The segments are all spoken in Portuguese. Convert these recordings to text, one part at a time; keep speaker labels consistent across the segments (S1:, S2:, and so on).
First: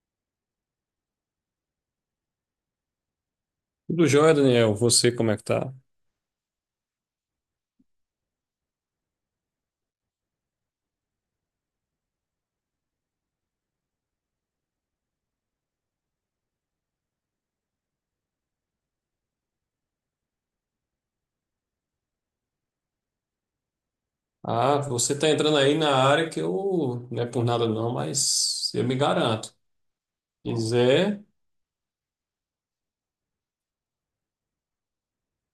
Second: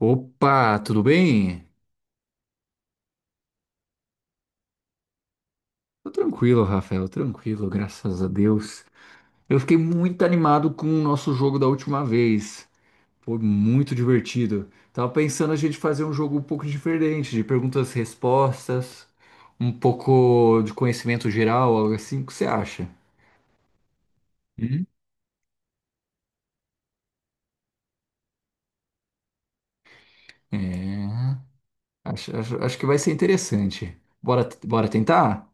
S1: Opa, tudo bem?
S2: Tudo jóia, Daniel. Você, como é que tá?
S1: Tô tranquilo, Rafael, tranquilo, graças a Deus. Eu fiquei muito animado com o nosso jogo da última vez. Foi muito divertido. Tava pensando a gente fazer um jogo um pouco diferente, de perguntas e respostas, um pouco de conhecimento geral, algo assim. O que você acha?
S2: Ah,
S1: Hum?
S2: você tá entrando aí na área que eu, não é por nada não, mas eu me garanto.
S1: É,
S2: Quiser,
S1: acho, acho- acho que vai ser interessante. Bora, bora tentar?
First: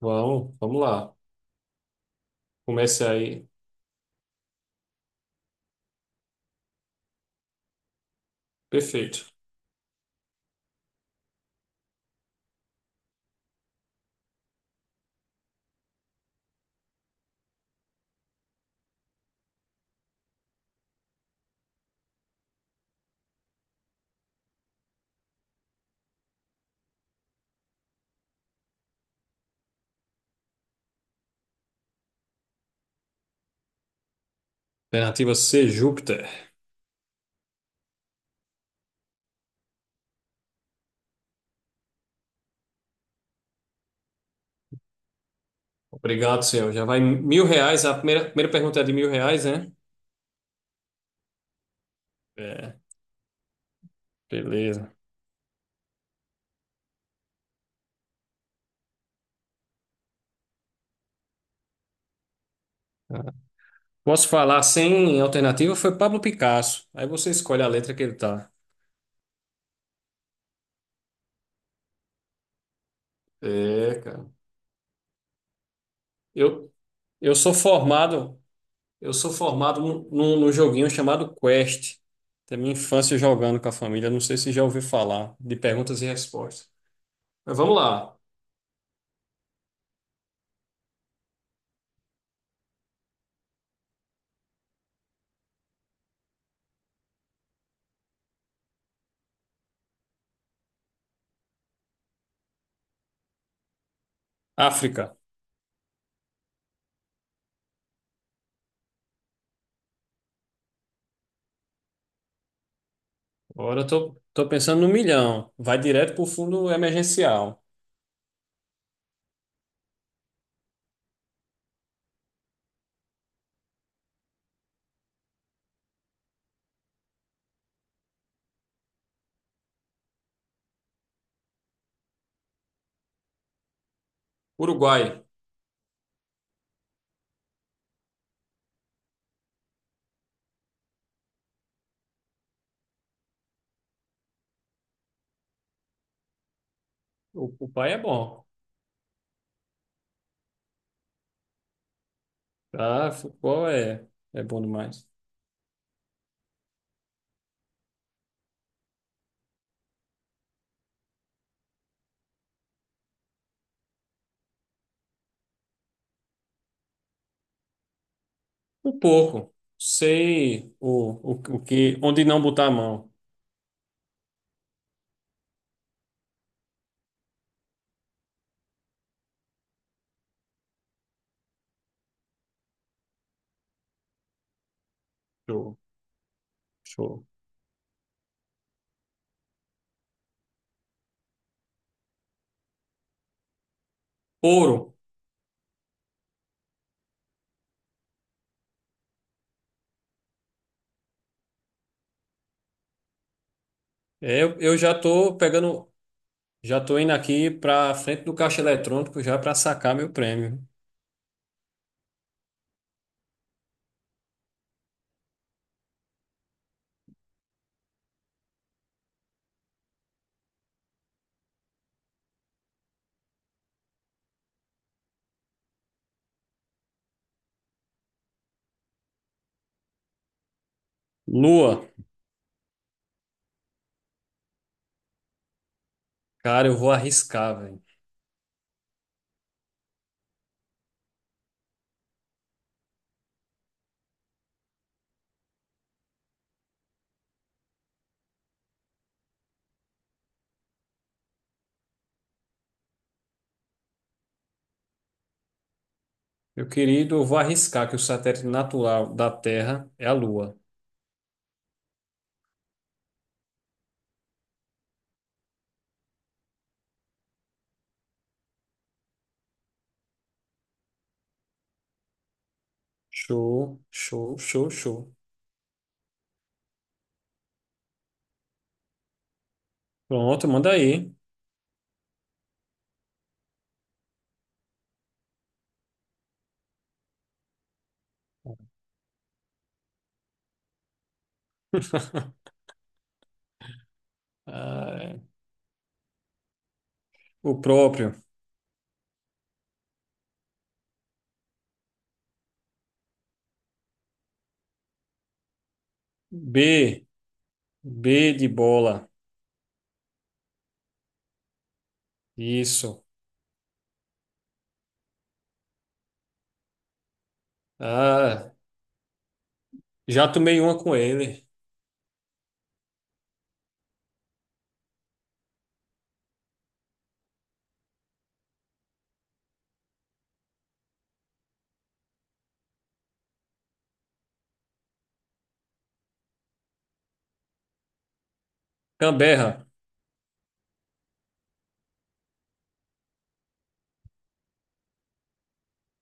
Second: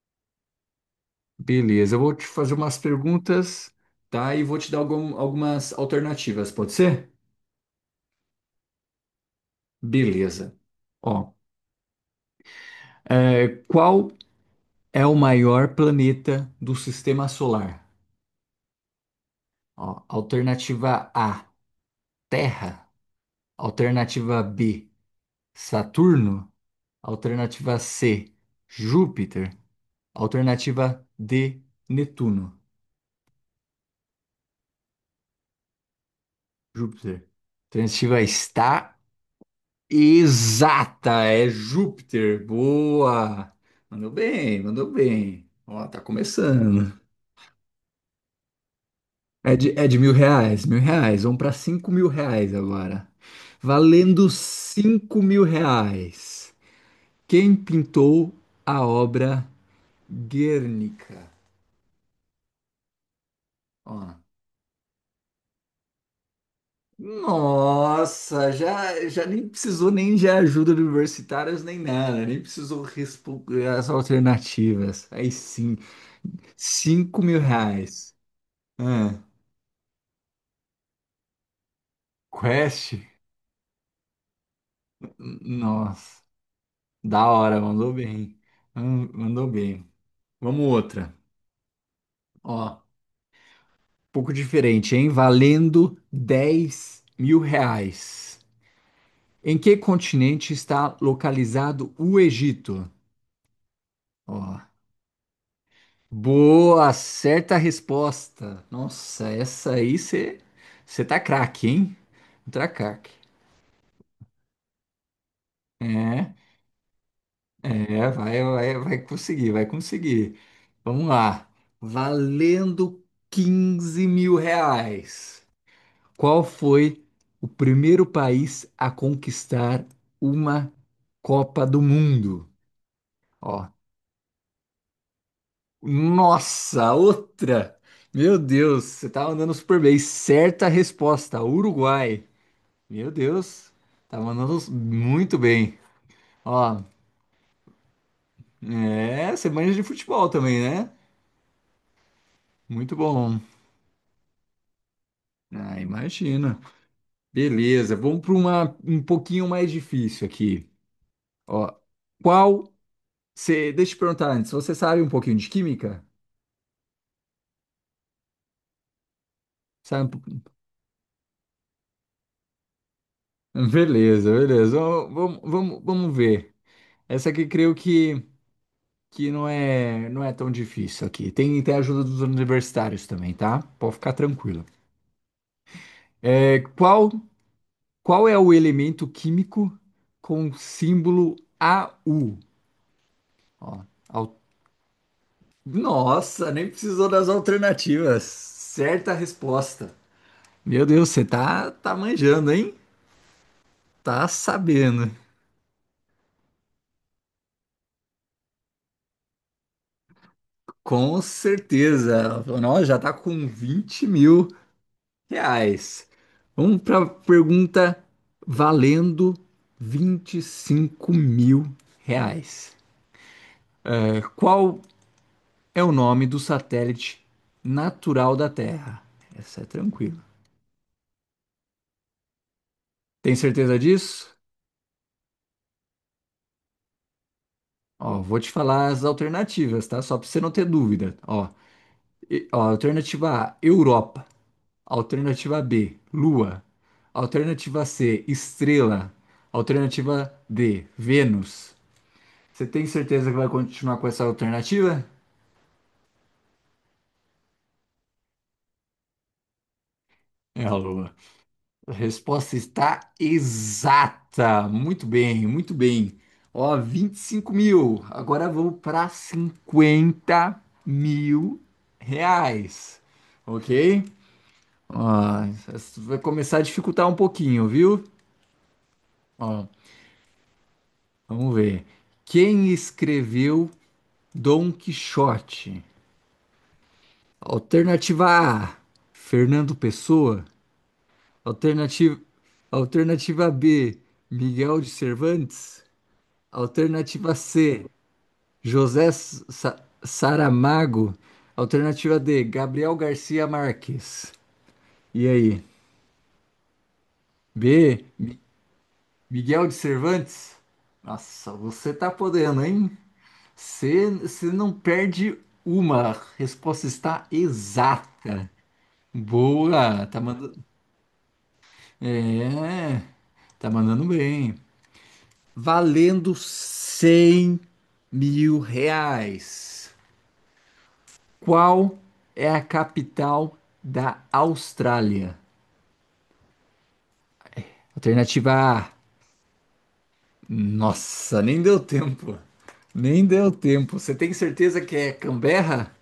S2: vamos, vamos lá.
S1: Beleza, eu vou te fazer umas
S2: Comece aí.
S1: perguntas, tá? E vou te dar algumas alternativas, pode ser?
S2: Perfeito.
S1: Beleza. Ó, é, qual é o maior planeta do sistema solar? Ó, alternativa A, Terra. Alternativa B, Saturno. Alternativa C, Júpiter. Alternativa D, Netuno.
S2: Alternativa C, Júpiter.
S1: Júpiter. Alternativa está exata, é Júpiter. Boa! Mandou bem, mandou bem. Ó, tá
S2: Obrigado, senhor. Já
S1: começando.
S2: vai mil reais. A primeira pergunta é de mil reais,
S1: É de,
S2: né?
S1: é de R$ 1.000, mil reais. Vamos para R$ 5.000
S2: É,
S1: agora. Valendo
S2: beleza.
S1: R$ 5.000. Quem pintou a obra Guernica?
S2: Tá.
S1: Ó.
S2: Posso falar sem alternativa? Foi Pablo Picasso. Aí você escolhe a letra que ele tá.
S1: Nossa, já, já nem precisou nem de ajuda de universitários nem nada, nem precisou responder as
S2: É, cara.
S1: alternativas. Aí sim,
S2: Eu,
S1: cinco
S2: eu
S1: mil
S2: sou
S1: reais.
S2: formado, eu
S1: Ah,
S2: sou formado num joguinho chamado Quest. Da minha
S1: Quest?
S2: infância jogando com a família. Não sei se já ouviu falar de perguntas e
S1: Nossa,
S2: respostas.
S1: da
S2: Mas
S1: hora,
S2: vamos
S1: mandou
S2: lá.
S1: bem. Ah, mandou bem. Vamos outra. Ó, pouco diferente, hein? Valendo R$ 10.000. Em que continente está localizado o Egito? Ó,
S2: África.
S1: boa, certa resposta. Nossa, essa aí você tá craque, hein? Tá craque.
S2: Agora eu tô pensando no milhão. Vai direto pro
S1: É,
S2: fundo emergencial.
S1: é, vai, vai, vai conseguir, vai conseguir. Vamos lá. Valendo R$ 15.000. Qual foi o primeiro país a conquistar uma Copa do Mundo? Ó,
S2: Uruguai.
S1: nossa, outra! Meu Deus, você tá mandando super bem. Certa resposta, Uruguai. Meu Deus, tá mandando muito bem. Ó,
S2: O pai é bom.
S1: é, você manja de futebol também, né? Muito
S2: Ah,
S1: bom.
S2: futebol é bom demais.
S1: Ah, imagina. Beleza, vamos para uma um pouquinho mais difícil aqui. Ó, qual Você, deixa eu te perguntar antes, você sabe um pouquinho de química?
S2: Um pouco.
S1: Sabe um pouquinho?
S2: Sei o que, onde não botar a mão.
S1: Beleza, beleza. Vamos, vamos, vamos ver. Essa aqui creio que não é, não é tão difícil aqui. Tem, tem a ajuda dos universitários também, tá? Pode ficar tranquilo.
S2: Show,
S1: É, qual,
S2: show.
S1: qual é o elemento químico com símbolo AU? Ó, al-
S2: Ouro.
S1: Nossa, nem precisou das alternativas. Certa resposta. Meu Deus, você tá manjando, hein? Tá
S2: É, eu já
S1: sabendo.
S2: tô pegando, já tô indo aqui pra frente do caixa eletrônico já pra sacar meu prêmio.
S1: Com certeza. Ela falou, nossa, já tá com R$ 20.000. Vamos para pergunta valendo R$ 25.000. É, qual é o nome do satélite natural da Terra? Essa é tranquila.
S2: Lua.
S1: Tem certeza disso?
S2: Cara, eu vou arriscar, velho.
S1: Ó, vou te falar as alternativas, tá? Só para você não ter dúvida. Ó, alternativa A, Europa. Alternativa B, Lua. Alternativa C, Estrela. Alternativa D, Vênus. Você tem certeza que vai continuar com essa alternativa?
S2: Meu querido, eu vou arriscar que o satélite natural da Terra é a Lua.
S1: É a Lua. A resposta está exata. Muito bem, muito bem. Ó, 25.000. Agora vamos para R$ 50.000.
S2: Show,
S1: Ok?
S2: show, show, show.
S1: Ó, isso vai começar a dificultar um pouquinho, viu? Ó,
S2: Pronto, manda aí.
S1: vamos ver. Quem escreveu Dom Quixote. Alternativa A, Fernando Pessoa. Alternativa, alternativa B, Miguel de
S2: Ah,
S1: Cervantes. Alternativa
S2: o
S1: C,
S2: próprio.
S1: José Saramago. Alternativa D, Gabriel Garcia Marques. E aí?
S2: B,
S1: B,
S2: B
S1: Mi-
S2: de bola.
S1: Miguel de Cervantes? Nossa, você tá podendo, hein?
S2: Isso.
S1: Você não perde uma. A resposta está exata.
S2: Ah,
S1: Boa, tá
S2: já tomei
S1: mandando.
S2: uma com ele.
S1: É, tá mandando bem. Valendo R$ 100.000. Qual é a capital da Austrália? Alternativa A.
S2: Camberra.
S1: Nossa, nem deu tempo. Nem deu tempo. Você tem certeza que é Canberra?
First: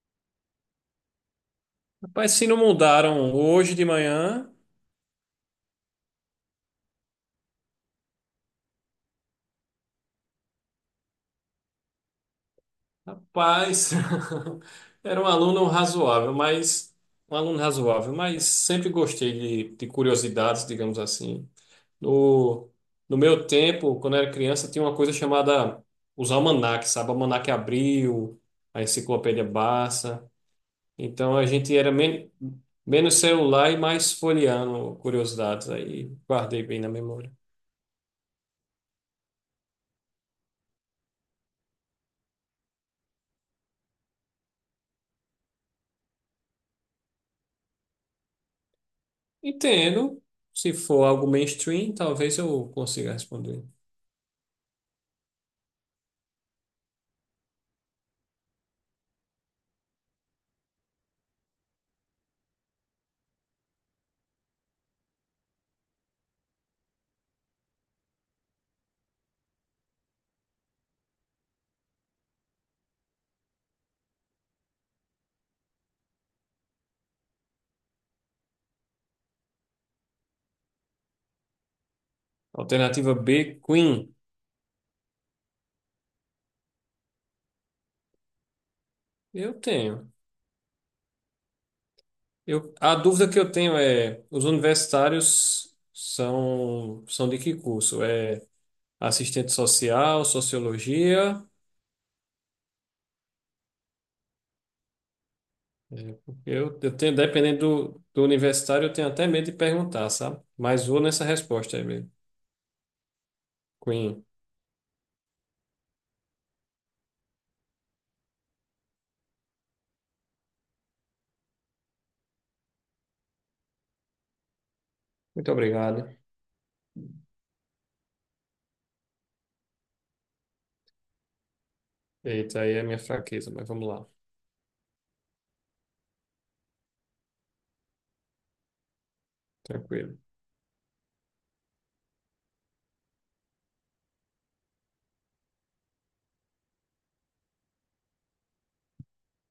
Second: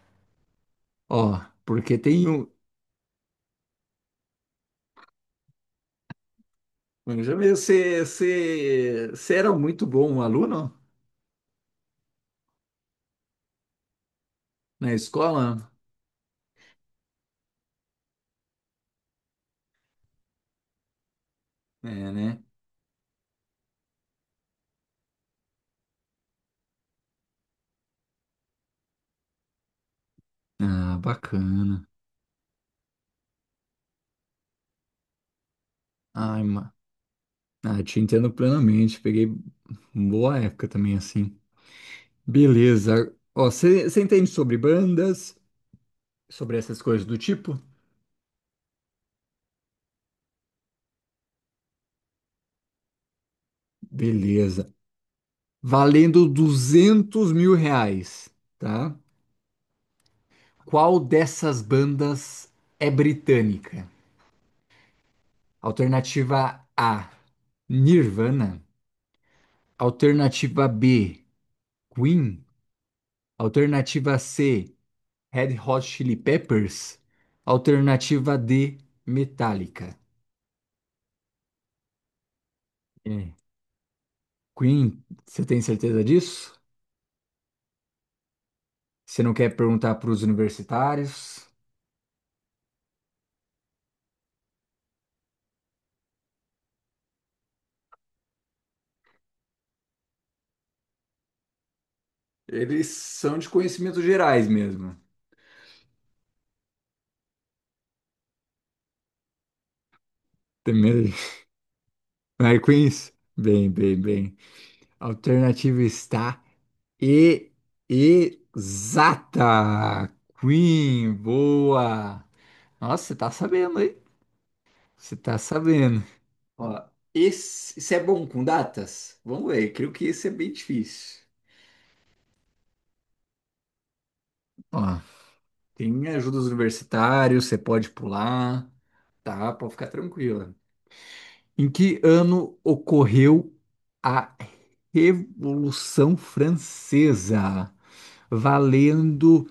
S1: Ó, porque tem
S2: Rapaz, se
S1: um.
S2: não mudaram hoje de manhã,
S1: Já viu, você era muito bom aluno
S2: rapaz,
S1: na
S2: era um aluno
S1: escola?
S2: razoável, mas um aluno razoável, mas sempre gostei de curiosidades, digamos assim.
S1: É, né?
S2: No, no meu tempo, quando eu era criança, tinha uma coisa chamada os almanaques, sabe? O Almanaque Abril, a Enciclopédia Barça.
S1: Ah,
S2: Então a gente
S1: bacana.
S2: era menos celular e mais folheando curiosidades. Aí guardei
S1: Ai,
S2: bem na memória.
S1: ah, te entendo plenamente. Peguei boa época também, assim. Beleza. Ó, você entende sobre bandas, sobre essas coisas do tipo?
S2: Entendo. Se for algo mainstream, talvez eu consiga responder.
S1: Beleza. Valendo R$ 200.000, tá? Qual dessas bandas é britânica? Alternativa A, Nirvana. Alternativa B, Queen. Alternativa C, Red Hot Chili Peppers. Alternativa D, Metallica.
S2: Alternativa
S1: É.
S2: B, Queen.
S1: Queen, você tem certeza disso? Você não
S2: Eu
S1: quer perguntar para
S2: tenho.
S1: os universitários?
S2: Eu, a dúvida que eu tenho é: os universitários são de que curso? É. Assistente social, sociologia.
S1: Eles são de conhecimentos gerais mesmo.
S2: É, porque eu tenho, dependendo do universitário, eu tenho até medo de perguntar, sabe? Mas vou
S1: Também.
S2: nessa resposta aí mesmo.
S1: Mary Queens? Bem, bem,
S2: Queen,
S1: bem. A alternativa está e exata. Queen, boa. Nossa, você tá sabendo, hein? Você tá
S2: muito
S1: sabendo.
S2: obrigado.
S1: Ó, isso é bom com datas? Vamos ver, creio que isso é bem difícil.
S2: Eita, aí é a minha fraqueza, mas vamos lá,
S1: Ó, tem ajuda dos universitários, você pode pular. Tá, pode ficar
S2: tranquilo.
S1: tranquila. Em que ano ocorreu a Revolução Francesa, valendo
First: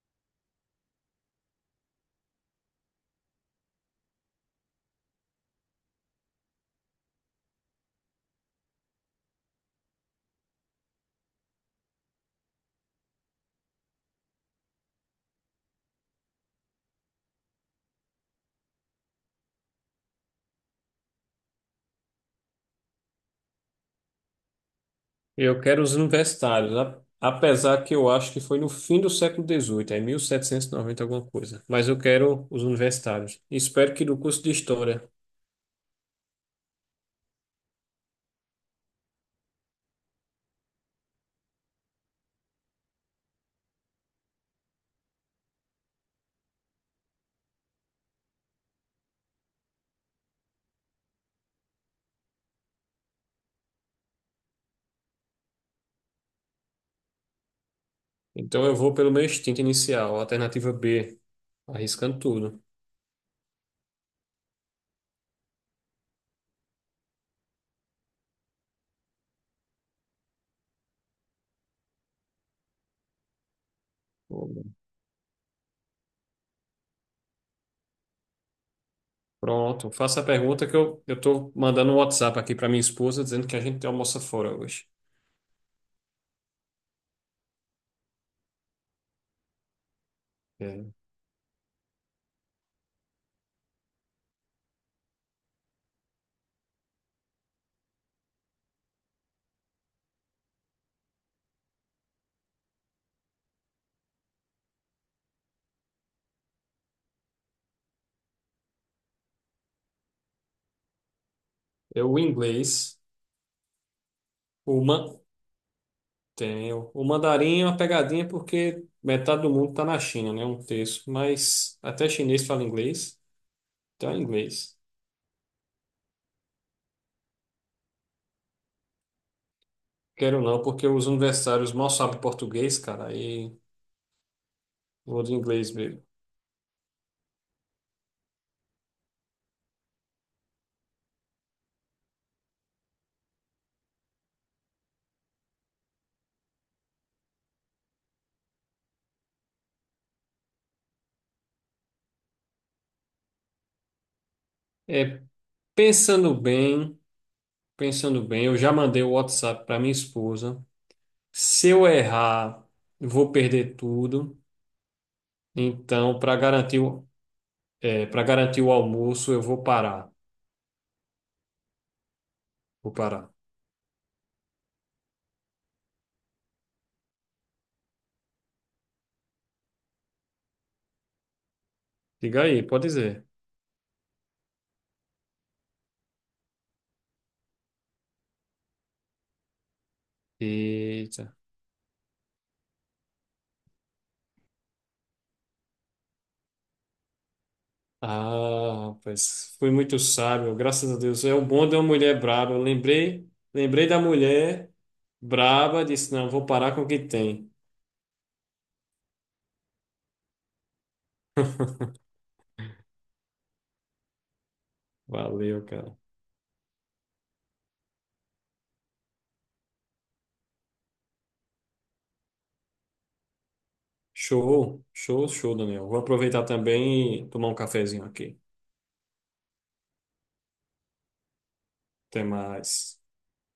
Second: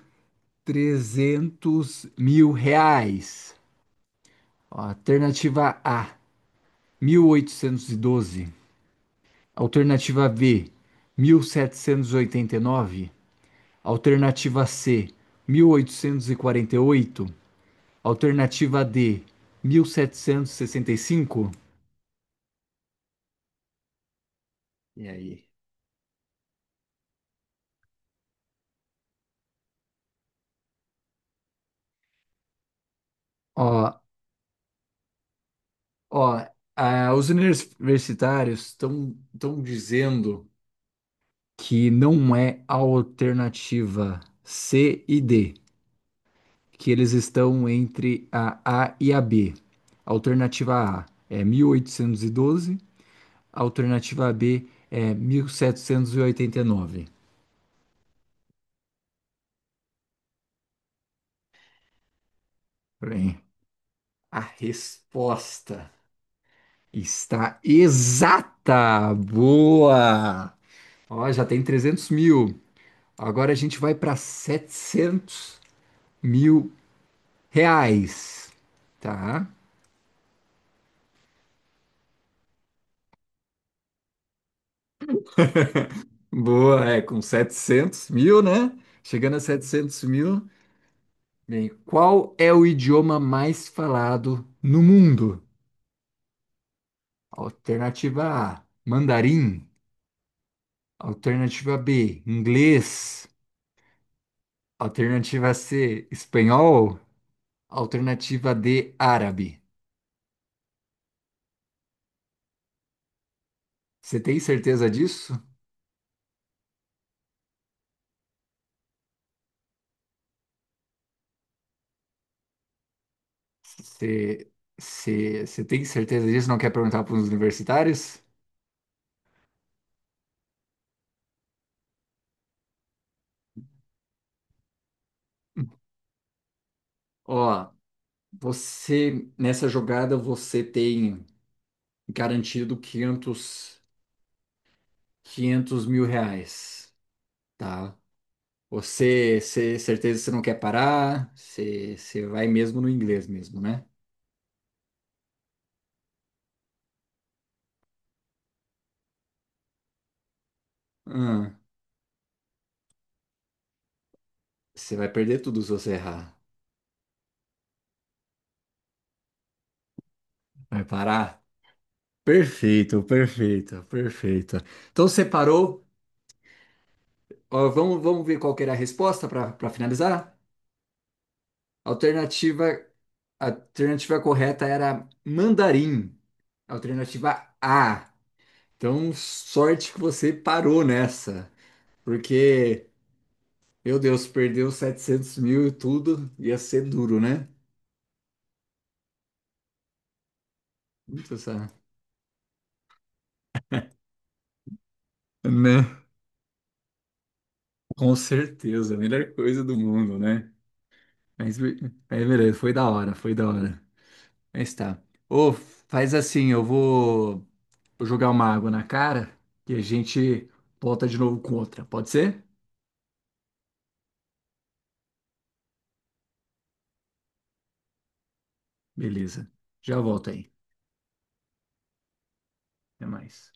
S1: R$ 300.000? Alternativa A, 1812. Alternativa B, mil setecentos e oitenta e nove. Alternativa C, mil oitocentos e quarenta e oito. Alternativa D, 1765. E sessenta e cinco. E aí?
S2: Eu quero os universitários, apesar que eu acho que foi no fim do século XVIII, é 1790 alguma coisa. Mas eu quero os universitários. Espero
S1: Ó,
S2: que do curso de História.
S1: ó, ah, os universitários estão dizendo que não é a alternativa C e D, que eles estão entre a A e a B. Alternativa A é 1812, alternativa B é mil setecentos e oitenta e nove.
S2: Então eu vou pelo meu instinto inicial, alternativa B, arriscando tudo.
S1: Bem, a resposta está exata! Boa! Ó, já tem 300.000. Agora a gente vai para setecentos mil reais, tá?
S2: Pronto, faça a pergunta que eu tô mandando um WhatsApp aqui para minha esposa dizendo que a gente tem almoça fora hoje.
S1: Boa, é, com 700.000, né? Chegando a 700.000.
S2: É,
S1: Bem, qual é o idioma mais falado no mundo? Alternativa A, mandarim. Alternativa B, inglês. Alternativa C, espanhol. Alternativa D, árabe.
S2: é o inglês,
S1: Você tem
S2: o,
S1: certeza
S2: man,
S1: disso?
S2: tem, o mandarim é uma pegadinha porque metade do mundo está na China, né? Um terço, mas até chinês fala inglês, então é
S1: Você
S2: inglês.
S1: você tem certeza disso? Não quer perguntar para os universitários?
S2: Quero não, porque os universitários mal sabem português, cara, aí vou de inglês mesmo.
S1: Ó, você, nessa jogada, você tem garantido 500 500 mil reais, tá? Você, certeza que você não quer parar, você vai mesmo no inglês mesmo, né?
S2: É, pensando bem, pensando bem, eu já mandei o WhatsApp para minha esposa.
S1: Ah,
S2: Se eu errar, eu vou perder tudo.
S1: você vai perder tudo se você
S2: Então, para
S1: errar.
S2: garantir, é, para garantir o almoço, eu vou parar.
S1: Vai parar?
S2: Vou
S1: Perfeito,
S2: parar.
S1: perfeito, perfeito. Então, você parou. Ó, vamos, vamos ver qual que era a resposta para finalizar?
S2: Diga aí,
S1: Alternativa,
S2: pode dizer.
S1: a alternativa correta era mandarim. Alternativa A. Então, sorte que você parou
S2: Eita.
S1: nessa, porque, meu Deus, perdeu 700.000 e tudo, ia ser duro, né?
S2: Ah, rapaz, fui muito sábio, graças a Deus. É
S1: Muito
S2: o bom
S1: essa...
S2: de uma mulher braba. Eu lembrei da mulher braba,
S1: Né?
S2: disse, não, vou parar com o que tem.
S1: Com certeza, a melhor coisa do mundo, né? Mas, aí, beleza, foi da hora, foi da hora. Mas tá. Ô,
S2: Valeu, cara.
S1: faz assim, eu vou jogar uma água na cara e a gente volta de novo com outra, pode ser?
S2: Show, show, show, Daniel. Vou aproveitar também e tomar um cafezinho aqui.
S1: Beleza, já volto aí,
S2: Até mais.
S1: até mais.